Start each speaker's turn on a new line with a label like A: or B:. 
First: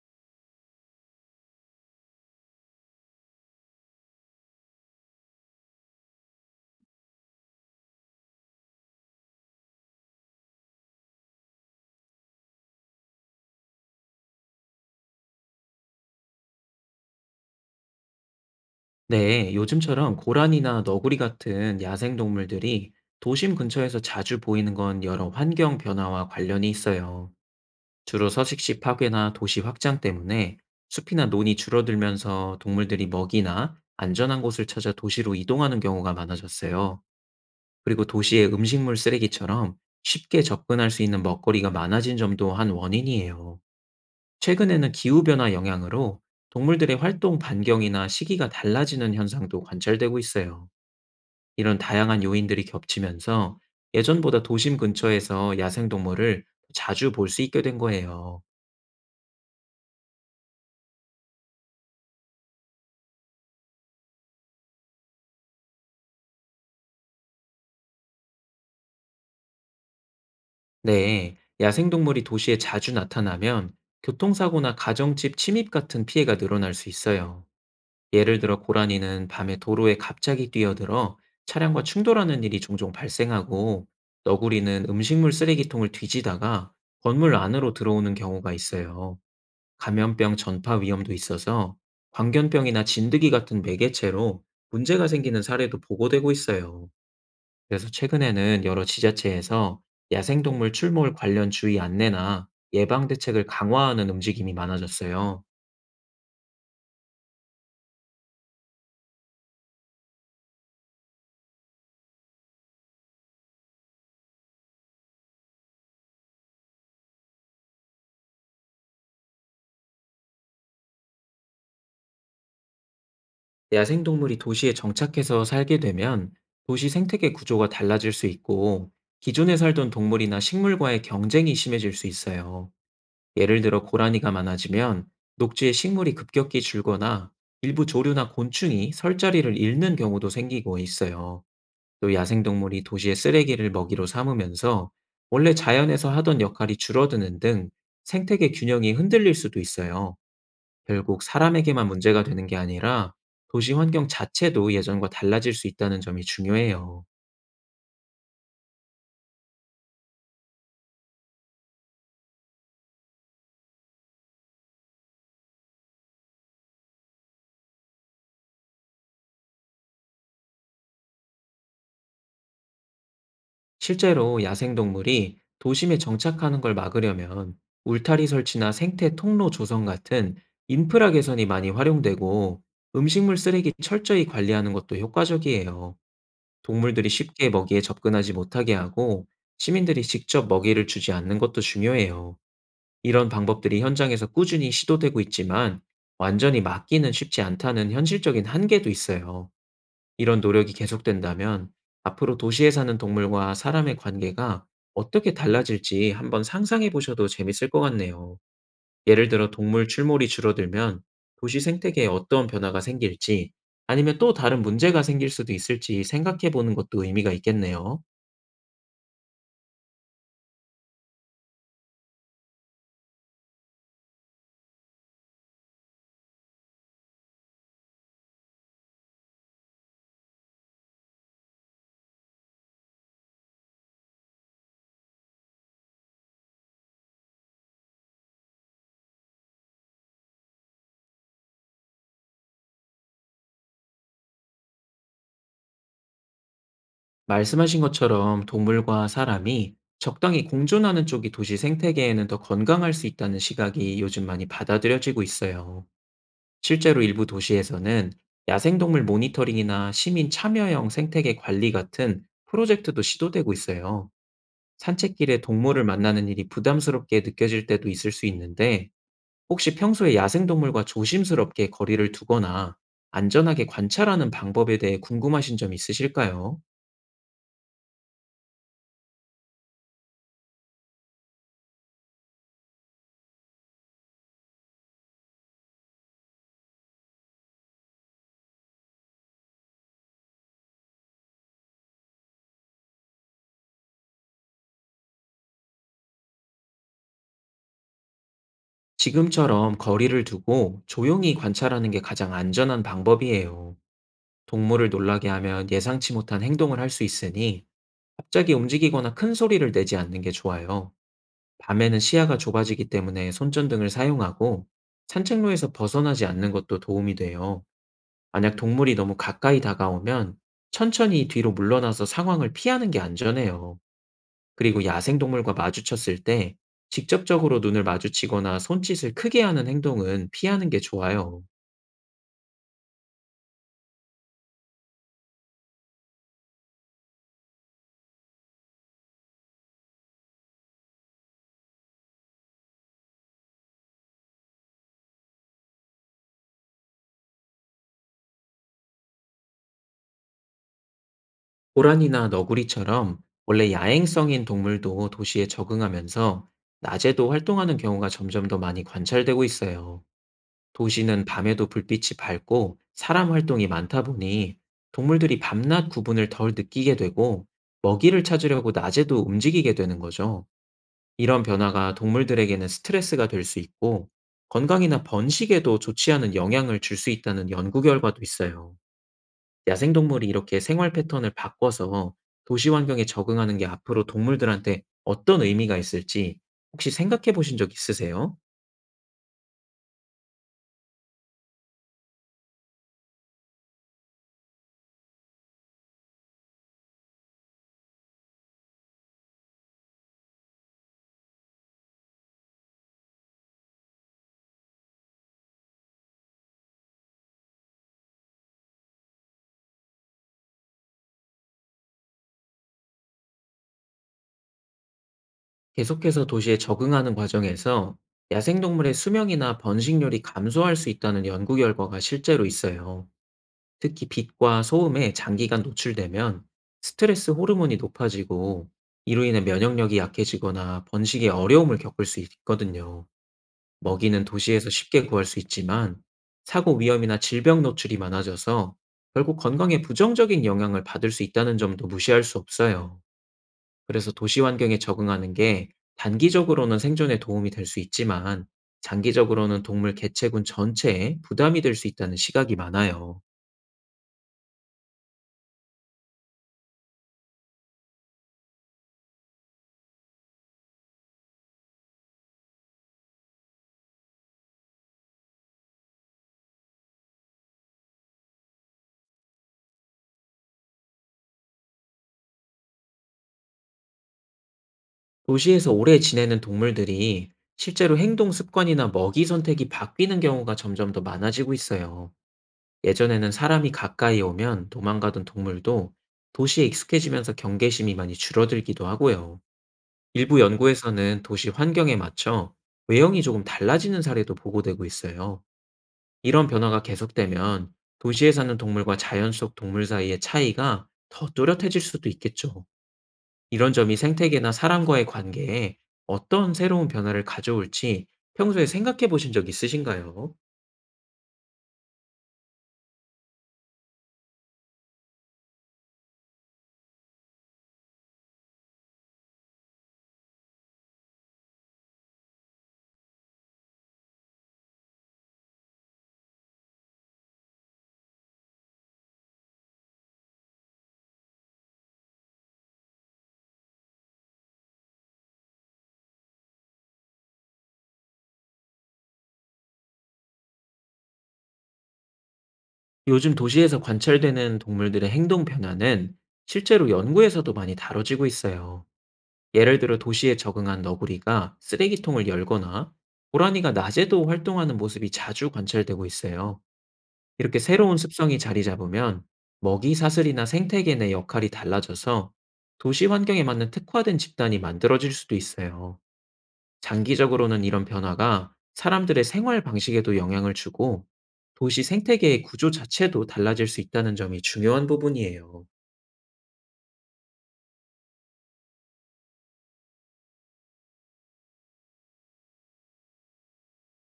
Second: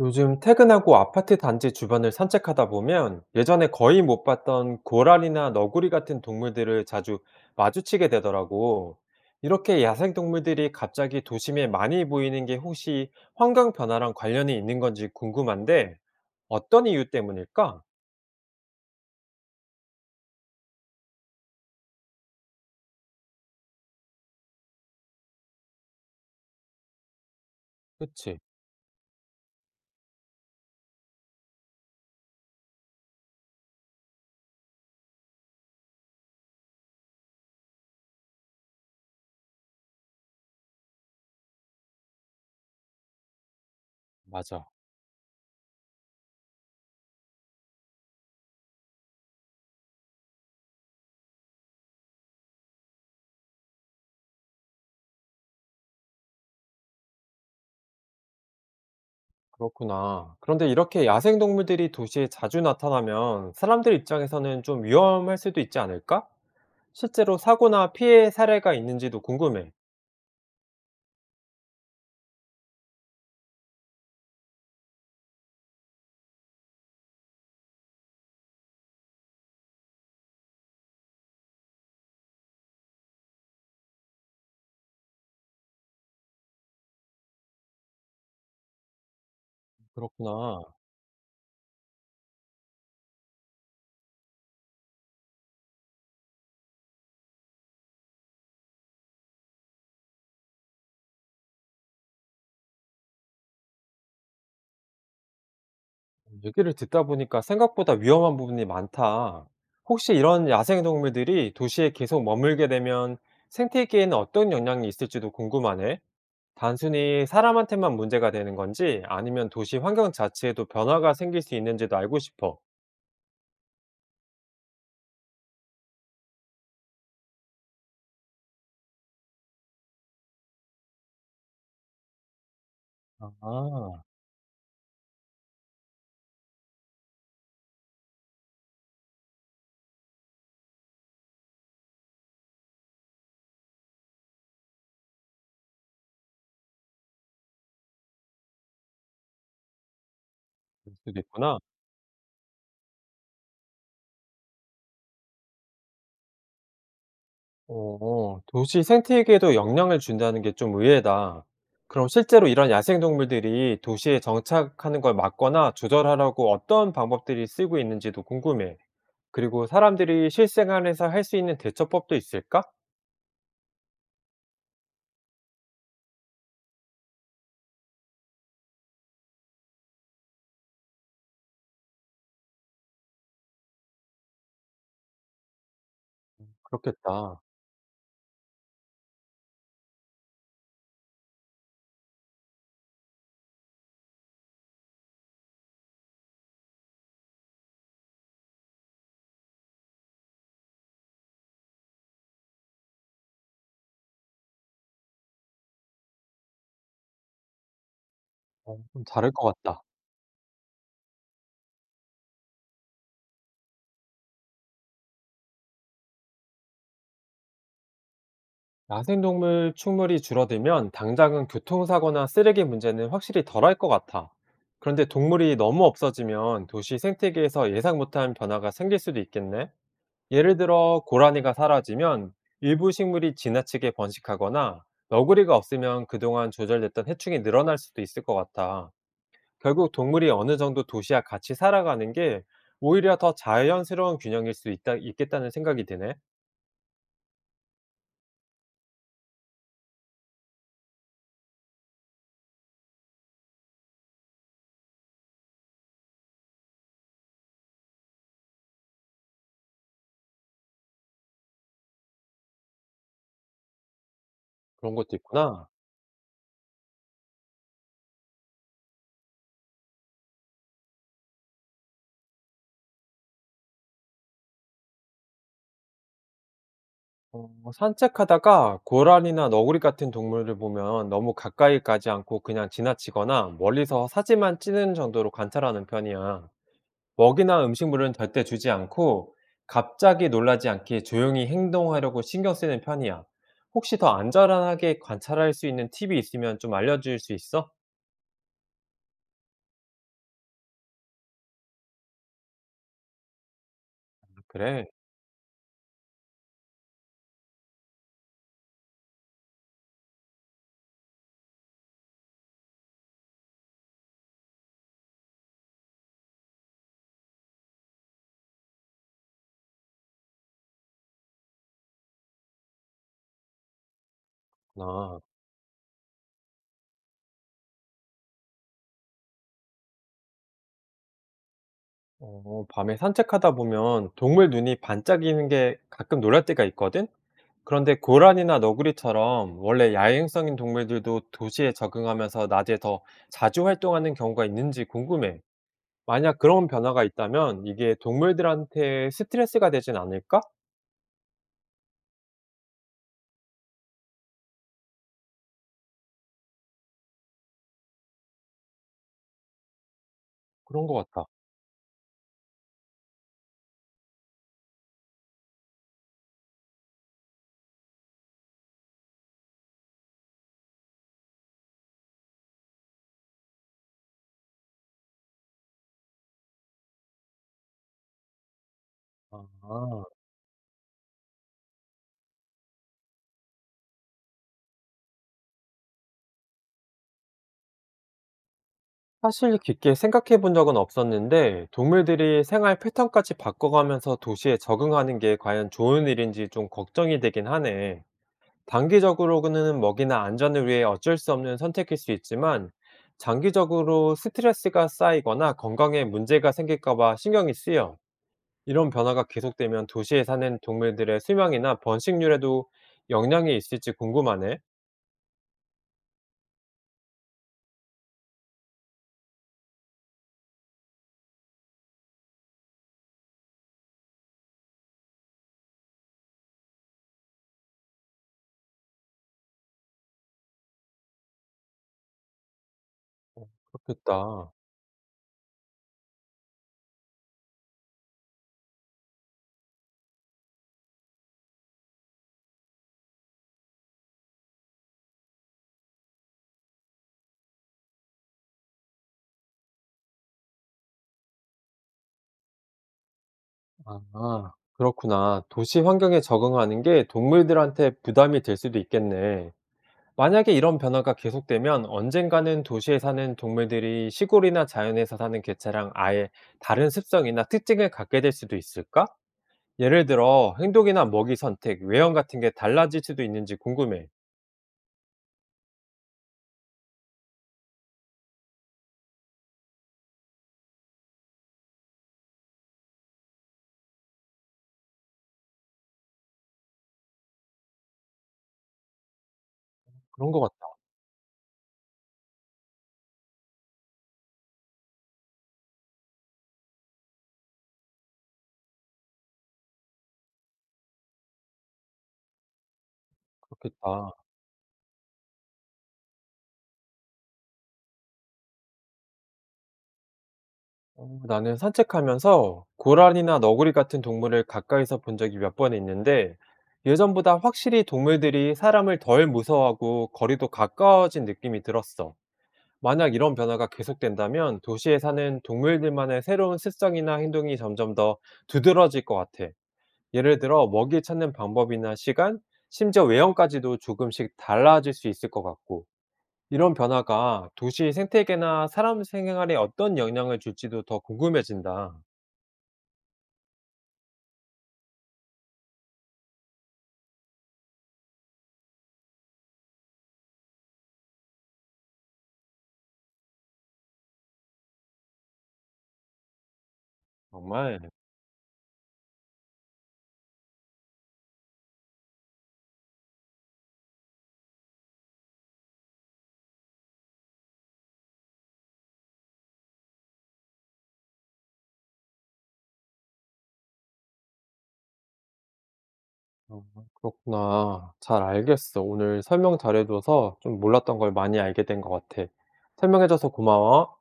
A: 요즘 퇴근하고 아파트 단지 주변을 산책하다 보면 예전에 거의 못 봤던 고라니나 너구리 같은 동물들을 자주 마주치게 되더라고. 이렇게 야생 동물들이 갑자기 도심에 많이 보이는 게 혹시 환경 변화랑 관련이 있는 건지 궁금한데 어떤 이유 때문일까?
B: 네, 요즘처럼 고란이나 너구리 같은 야생동물들이 도심 근처에서 자주 보이는 건 여러 환경 변화와 관련이 있어요. 주로
A: 그치,
B: 서식지 파괴나 도시 확장 때문에 숲이나 논이 줄어들면서 동물들이 먹이나 안전한 곳을 찾아 도시로 이동하는 경우가 많아졌어요. 그리고 도시의 음식물 쓰레기처럼 쉽게 접근할 수 있는 먹거리가 많아진 점도 한 원인이에요.
A: 맞아.
B: 최근에는 기후변화 영향으로 동물들의 활동 반경이나 시기가 달라지는 현상도 관찰되고 있어요. 이런 다양한 요인들이 겹치면서 예전보다 도심 근처에서 야생동물을 자주 볼 수 있게 된 거예요.
A: 그렇구나. 그런데 이렇게 야생 동물들이 도시에 자주 나타나면 사람들 입장에서는 좀 위험할 수도 있지 않을까? 실제로 사고나 피해 사례가 있는지도 궁금해.
B: 네, 야생동물이 도시에 자주 나타나면 교통사고나 가정집 침입 같은 피해가 늘어날 수 있어요. 예를 들어, 고라니는 밤에 도로에 갑자기 뛰어들어 차량과 충돌하는 일이 종종 발생하고, 너구리는 음식물 쓰레기통을 뒤지다가 건물 안으로 들어오는 경우가 있어요. 감염병
A: 그렇구나.
B: 전파 위험도 있어서 광견병이나 진드기 같은 매개체로 문제가 생기는 사례도 보고되고 있어요. 그래서 최근에는 여러 지자체에서 야생동물 출몰 관련 주의 안내나 예방 대책을 강화하는 움직임이 많아졌어요.
A: 얘기를 듣다 보니까 생각보다 위험한 부분이 많다. 혹시 이런 야생동물들이 도시에 계속 머물게 되면 생태계에는 어떤 영향이 있을지도 궁금하네. 단순히 사람한테만 문제가 되는 건지 아니면 도시 환경 자체에도 변화가 생길 수 있는지도 알고 싶어.
B: 야생동물이 도시에 정착해서 살게 되면 도시 생태계 구조가 달라질 수 있고, 기존에 살던 동물이나 식물과의 경쟁이 심해질 수 있어요. 예를 들어,
A: 아,
B: 고라니가 많아지면 녹지의 식물이 급격히 줄거나 일부 조류나 곤충이 설 자리를 잃는 경우도 생기고 있어요. 또 야생동물이 도시의 쓰레기를 먹이로 삼으면서 원래 자연에서 하던 역할이 줄어드는 등 생태계 균형이 흔들릴 수도 있어요.
A: 그럴 수도
B: 결국
A: 있구나.
B: 사람에게만 문제가 되는 게 아니라, 도시 환경 자체도 예전과 달라질 수 있다는 점이 중요해요.
A: 어, 도시 생태계에도 영향을 준다는 게 좀 의외다. 그럼 실제로 이런 야생동물들이 도시에 정착하는 걸 막거나 조절하려고 어떤 방법들이 쓰고 있는지도 궁금해. 그리고 사람들이 실생활에서 할 수 있는 대처법도 있을까?
B: 실제로 야생동물이 도심에 정착하는 걸 막으려면 울타리 설치나 생태 통로 조성 같은 인프라 개선이 많이 활용되고, 음식물 쓰레기 철저히 관리하는 것도 효과적이에요. 동물들이
A: 그렇겠다.
B: 쉽게 먹이에 접근하지 못하게 하고, 시민들이 직접 먹이를 주지 않는 것도 중요해요. 이런 방법들이 현장에서 꾸준히 시도되고 있지만, 완전히 막기는 쉽지 않다는 현실적인 한계도 있어요. 이런 노력이 계속된다면 앞으로 도시에 사는 동물과 사람의 관계가 어떻게 달라질지 한번 상상해 보셔도 재밌을 것 같네요.
A: 어, 좀
B: 예를
A: 다를
B: 들어,
A: 것 같다.
B: 동물 출몰이 줄어들면 도시 생태계에 어떤 변화가 생길지, 아니면 또 다른 문제가 생길 수도 있을지 생각해 보는 것도 의미가 있겠네요.
A: 야생동물 출몰이 줄어들면 당장은 교통사고나 쓰레기 문제는 확실히 덜할 것 같아. 그런데 동물이 너무 없어지면 도시 생태계에서 예상 못한 변화가 생길 수도 있겠네. 예를 들어 고라니가 사라지면 일부 식물이 지나치게 번식하거나 너구리가 없으면 그동안 조절됐던 해충이 늘어날 수도 있을 것 같아. 결국 동물이 어느 정도 도시와 같이 살아가는 게 오히려 더 자연스러운 균형일 수 있다, 있겠다는 생각이 드네.
B: 말씀하신 것처럼 동물과 사람이 적당히 공존하는 쪽이 도시 생태계에는 더 건강할 수 있다는 시각이 요즘 많이 받아들여지고 있어요. 실제로 일부 도시에서는 야생동물 모니터링이나 시민 참여형 생태계 관리 같은 프로젝트도 시도되고 있어요.
A: 그런 것도
B: 산책길에
A: 있구나.
B: 동물을 만나는 일이 부담스럽게 느껴질 때도 있을 수 있는데, 혹시 평소에 야생동물과 조심스럽게 거리를 두거나 안전하게 관찰하는 방법에 대해 궁금하신 점 있으실까요?
A: 어, 산책하다가 고라니나 너구리 같은 동물을 보면 너무 가까이 가지 않고 그냥 지나치거나 멀리서 사진만 찌는 정도로 관찰하는 편이야. 먹이나 음식물은 절대 주지 않고 갑자기 놀라지 않게 조용히 행동하려고 신경 쓰는 편이야. 혹시 더 안전하게 관찰할 수 있는 팁이 있으면 좀 알려줄 수 있어?
B: 지금처럼 거리를 두고 조용히 관찰하는 게 가장 안전한 방법이에요.
A: 그래.
B: 동물을 놀라게 하면 예상치 못한 행동을 할 수 있으니 갑자기 움직이거나 큰 소리를 내지 않는 게 좋아요. 밤에는 시야가 좁아지기 때문에 손전등을 사용하고, 산책로에서 벗어나지 않는 것도 도움이 돼요. 만약 동물이 너무 가까이 다가오면 천천히 뒤로 물러나서 상황을 피하는 게 안전해요. 그리고
A: 나
B: 야생동물과 마주쳤을 때 직접적으로 눈을 마주치거나 손짓을 크게 하는 행동은 피하는 게 좋아요.
A: 어, 밤에 산책하다 보면 동물 눈이 반짝이는 게 가끔 놀랄 때가 있거든? 그런데 고란이나 너구리처럼 원래 야행성인 동물들도 도시에 적응하면서 낮에 더 자주 활동하는 경우가 있는지 궁금해. 만약 그런 변화가 있다면 이게 동물들한테 스트레스가 되진 않을까?
B: 고라니나 너구리처럼 원래 야행성인 동물도 도시에 적응하면서 낮에도 활동하는 경우가 점점 더 많이 관찰되고 있어요.
A: 그런 것
B: 도시는
A: 같아.
B: 밤에도 불빛이 밝고 사람 활동이 많다 보니 동물들이 밤낮 구분을 덜 느끼게 되고, 먹이를 찾으려고 낮에도 움직이게 되는 거죠. 이런 변화가 동물들에게는 스트레스가 될 수 있고, 건강이나 번식에도 좋지 않은 영향을 줄 수 있다는 연구 결과도 있어요.
A: 아.
B: 야생동물이 이렇게 생활 패턴을 바꿔서 도시 환경에 적응하는 게 앞으로 동물들한테 어떤 의미가 있을지 혹시 생각해 보신 적 있으세요?
A: 사실 깊게 생각해 본 적은 없었는데 동물들이 생활 패턴까지 바꿔가면서 도시에 적응하는 게 과연 좋은 일인지 좀 걱정이 되긴 하네. 단기적으로는 먹이나 안전을 위해 어쩔 수 없는 선택일 수 있지만 장기적으로 스트레스가 쌓이거나 건강에 문제가 생길까 봐 신경이 쓰여. 이런 변화가 계속되면 도시에 사는 동물들의 수명이나 번식률에도 영향이 있을지 궁금하네.
B: 계속해서 도시에 적응하는 과정에서 야생동물의 수명이나 번식률이 감소할 수 있다는 연구 결과가 실제로 있어요. 특히 빛과 소음에 장기간 노출되면 스트레스 호르몬이 높아지고, 이로 인해 면역력이 약해지거나 번식에 어려움을 겪을 수 있거든요. 먹이는
A: 그렇겠다.
B: 도시에서 쉽게 구할 수 있지만 사고 위험이나 질병 노출이 많아져서 결국 건강에 부정적인 영향을 받을 수 있다는 점도 무시할 수 없어요. 그래서 도시 환경에 적응하는 게 단기적으로는 생존에 도움이 될 수 있지만, 장기적으로는 동물 개체군 전체에 부담이 될 수 있다는 시각이 많아요.
A: 아, 그렇구나. 도시 환경에 적응하는 게 동물들한테 부담이 될 수도 있겠네. 만약에 이런 변화가 계속되면 언젠가는 도시에 사는 동물들이 시골이나 자연에서 사는 개체랑 아예 다른 습성이나 특징을 갖게 될 수도 있을까? 예를 들어 행동이나 먹이 선택, 외형 같은 게 달라질 수도 있는지 궁금해.
B: 도시에서 오래 지내는 동물들이 실제로 행동 습관이나 먹이 선택이 바뀌는 경우가 점점 더 많아지고 있어요. 예전에는 사람이 가까이 오면 도망가던 동물도 도시에 익숙해지면서 경계심이 많이 줄어들기도 하고요.
A: 그런
B: 일부
A: 것 같다.
B: 연구에서는 도시 환경에 맞춰 외형이 조금 달라지는 사례도 보고되고 있어요. 이런 변화가 계속되면 도시에 사는 동물과 자연 속 동물 사이의 차이가 더 뚜렷해질 수도 있겠죠. 이런 점이
A: 그렇겠다.
B: 생태계나 사람과의 관계에 어떤 새로운 변화를 가져올지 평소에 생각해 보신 적 있으신가요?
A: 어, 나는 산책하면서 고라니나 너구리 같은 동물을 가까이서 본 적이 몇 번 있는데 예전보다 확실히 동물들이 사람을 덜 무서워하고 거리도 가까워진 느낌이 들었어. 만약 이런 변화가 계속된다면 도시에 사는 동물들만의 새로운 습성이나 행동이 점점 더 두드러질 것 같아. 예를 들어 먹이 찾는 방법이나 시간, 심지어 외형까지도 조금씩 달라질 수 있을 것 같고. 이런 변화가 도시 생태계나 사람 생활에 어떤 영향을 줄지도 더 궁금해진다.
B: 요즘 도시에서 관찰되는 동물들의 행동 변화는 실제로 연구에서도 많이 다뤄지고 있어요. 예를 들어, 도시에 적응한 너구리가 쓰레기통을 열거나 고라니가 낮에도 활동하는 모습이 자주 관찰되고 있어요. 이렇게
A: 정말?
B: 새로운 습성이 자리 잡으면 먹이 사슬이나 생태계 내 역할이 달라져서 도시 환경에 맞는 특화된 집단이 만들어질 수도 있어요. 장기적으로는 이런 변화가 사람들의 생활 방식에도 영향을 주고, 도시 생태계의 구조 자체도 달라질 수 있다는 점이 중요한 부분이에요.
A: 어, 그렇구나. 잘 알겠어. 오늘 설명 잘해 줘서 좀 몰랐던 걸 많이 알게 된 것 같아. 설명해 줘서 고마워.